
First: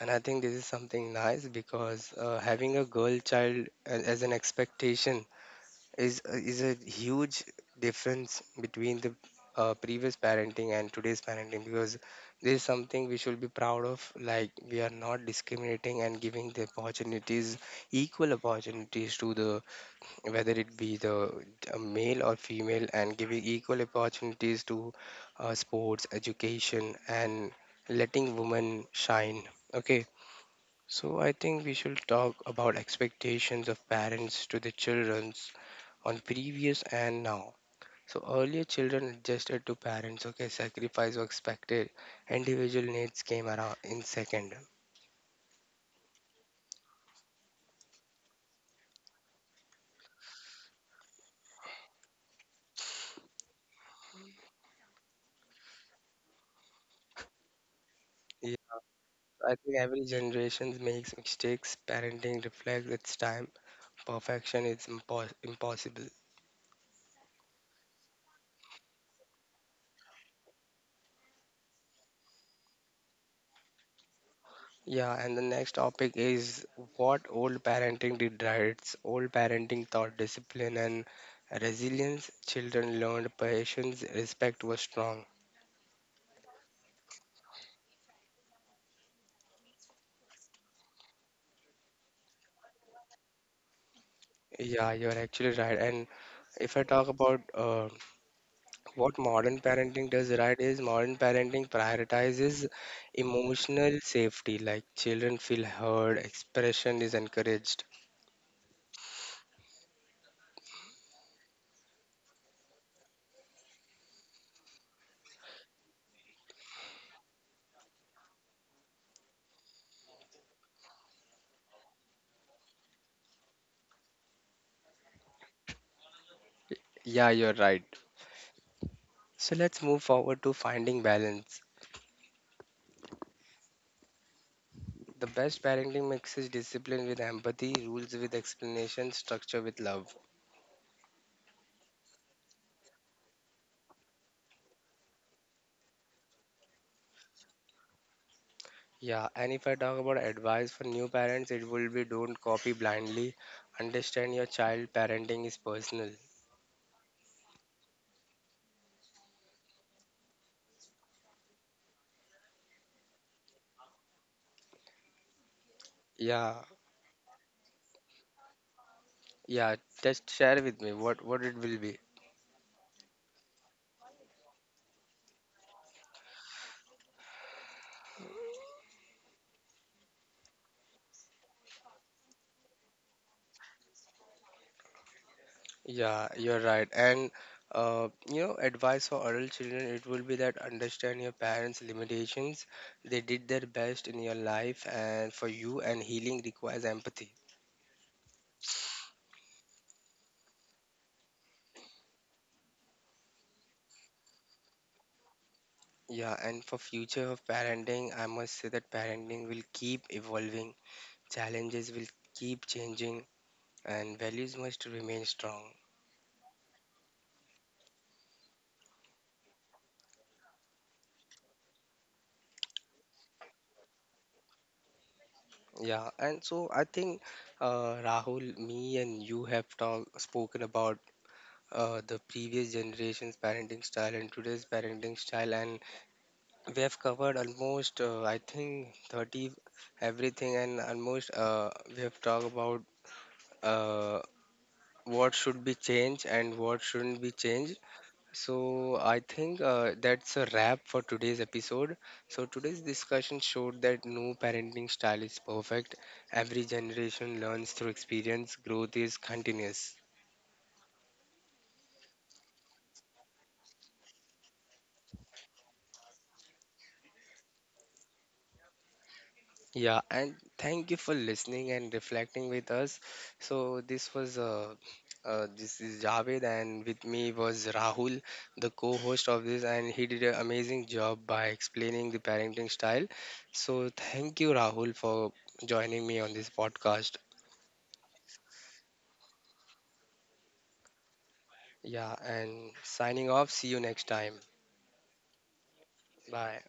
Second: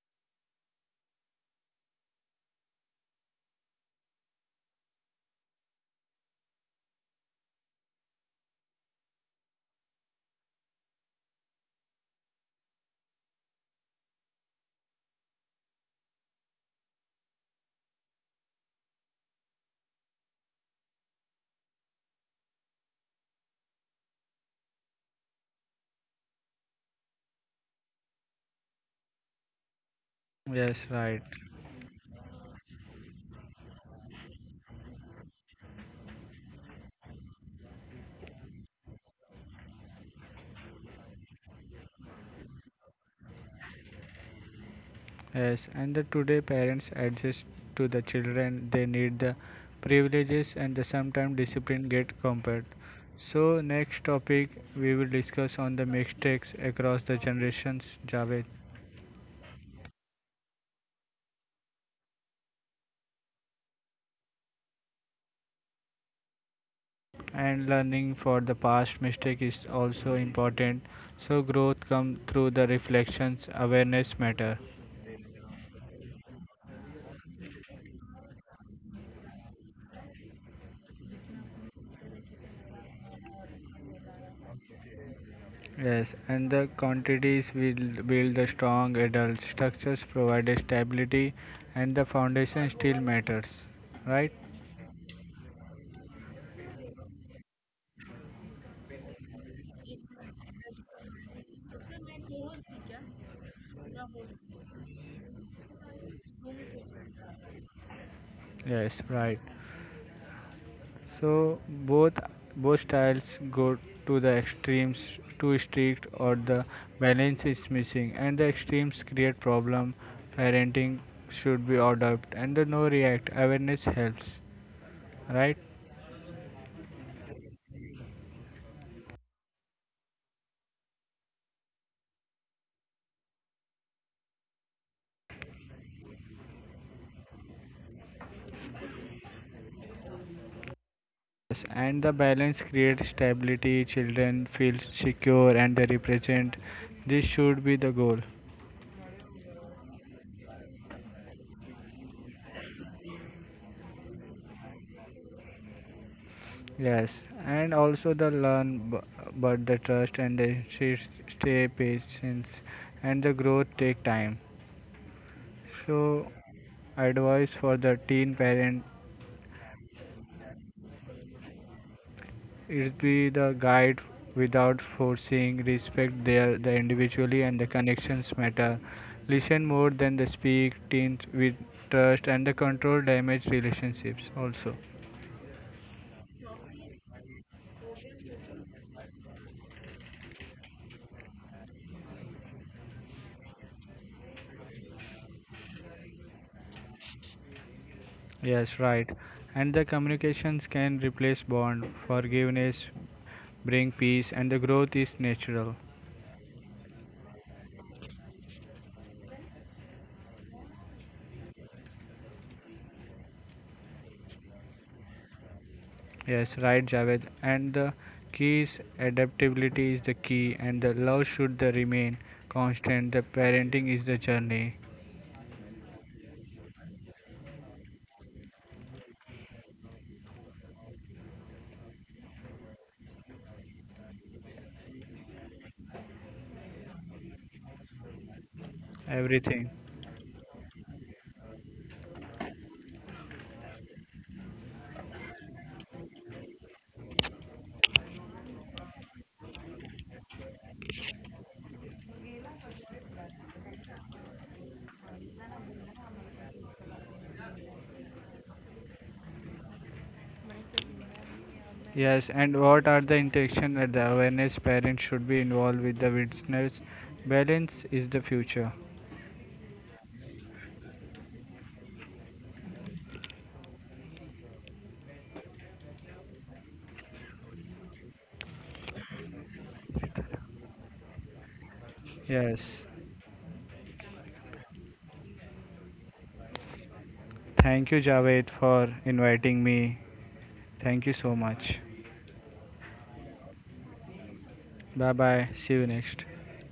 And I think this is something nice because having a girl child as an expectation is a huge difference between the previous parenting and today's parenting, because this is something we should be proud of. Like we are not discriminating and giving the opportunities, equal opportunities to the, whether it be the a male or female, and giving equal opportunities to sports, education, and letting women shine, okay?
Yes,
So
right.
I think we should talk about expectations of parents to the children's on previous and now. So earlier children adjusted to parents, okay, sacrifice was expected, individual needs came around in second.
Yes, and the today parents adjust to the children. They need the privileges and the sometimes discipline get compared. So next topic we will discuss on the mistakes across the generations, Javed.
Yeah, I think every generation makes mistakes, parenting reflects its time. Perfection is impossible.
And learning for the past mistake is also important. So growth come through the reflections, awareness matter.
Yeah, and the next topic is what old parenting did right. Old parenting taught discipline and resilience. Children learned patience, respect was strong.
Yes, and the quantities will build the strong adult structures provide stability and the foundation still matters. Right?
Yeah, you're actually right. And if I talk about what modern parenting does right is modern parenting prioritizes emotional safety, like children feel heard, expression is encouraged.
Yes, right. So both styles go to the extremes too strict or the balance is missing and the extremes create problem. Parenting should be adopt and the no react awareness helps. Right?
Yeah, so let's move forward to finding balance. The best parenting mixes discipline with empathy, rules with explanation, structure with love.
Yes, and the balance creates stability, children feel secure and they represent. This should be the goal.
Yeah, and if I talk about advice for new parents, it will be don't copy blindly. Understand your child, parenting is personal.
Yes, and also the learn but the trust and the stay patience and the growth take time. So
Yeah,
advice for the teen parent.
yeah, just share with me what it will be.
It be the guide without forcing respect their the individually and the connections matter. Listen more than the speak, tint with trust and the control damage relationships also.
Yeah, you're right. And advice for adult children, it will be that understand your parents' limitations. They did their best in your life and for you, and healing requires empathy.
Yes, right. And the communications can replace bond, forgiveness, bring peace and the growth is natural.
Yeah, and for future of parenting, I must say that parenting will keep evolving, challenges will keep changing, and values must remain strong.
Yes, right Javed. And the key is adaptability is the key and the love should the remain constant. The parenting is the journey.
Yeah, and so I think Rahul, me and you have talked spoken about the previous generation's parenting style and today's parenting style, and we have covered almost I think 30
Everything.
everything, and almost we have talked about uh, what should be changed and what shouldn't be changed. So I think that's a wrap for today's episode. So today's discussion showed that no parenting style is perfect. Every generation learns through experience. Growth is continuous.
Yes, and what are the interaction that the awareness parents should be involved with the witness? Balance is the future.
Yeah, and thank you for listening and reflecting with us. So this was this is Javed, and with me was Rahul, the co-host of this, and he did an amazing job by explaining the
Yes.
parenting style. So thank you, Rahul, for joining me on this podcast.
Thank you, Javed, for inviting me. Thank you so much.
Yeah, and signing off. See you next time.
Bye bye. See you next.
Bye.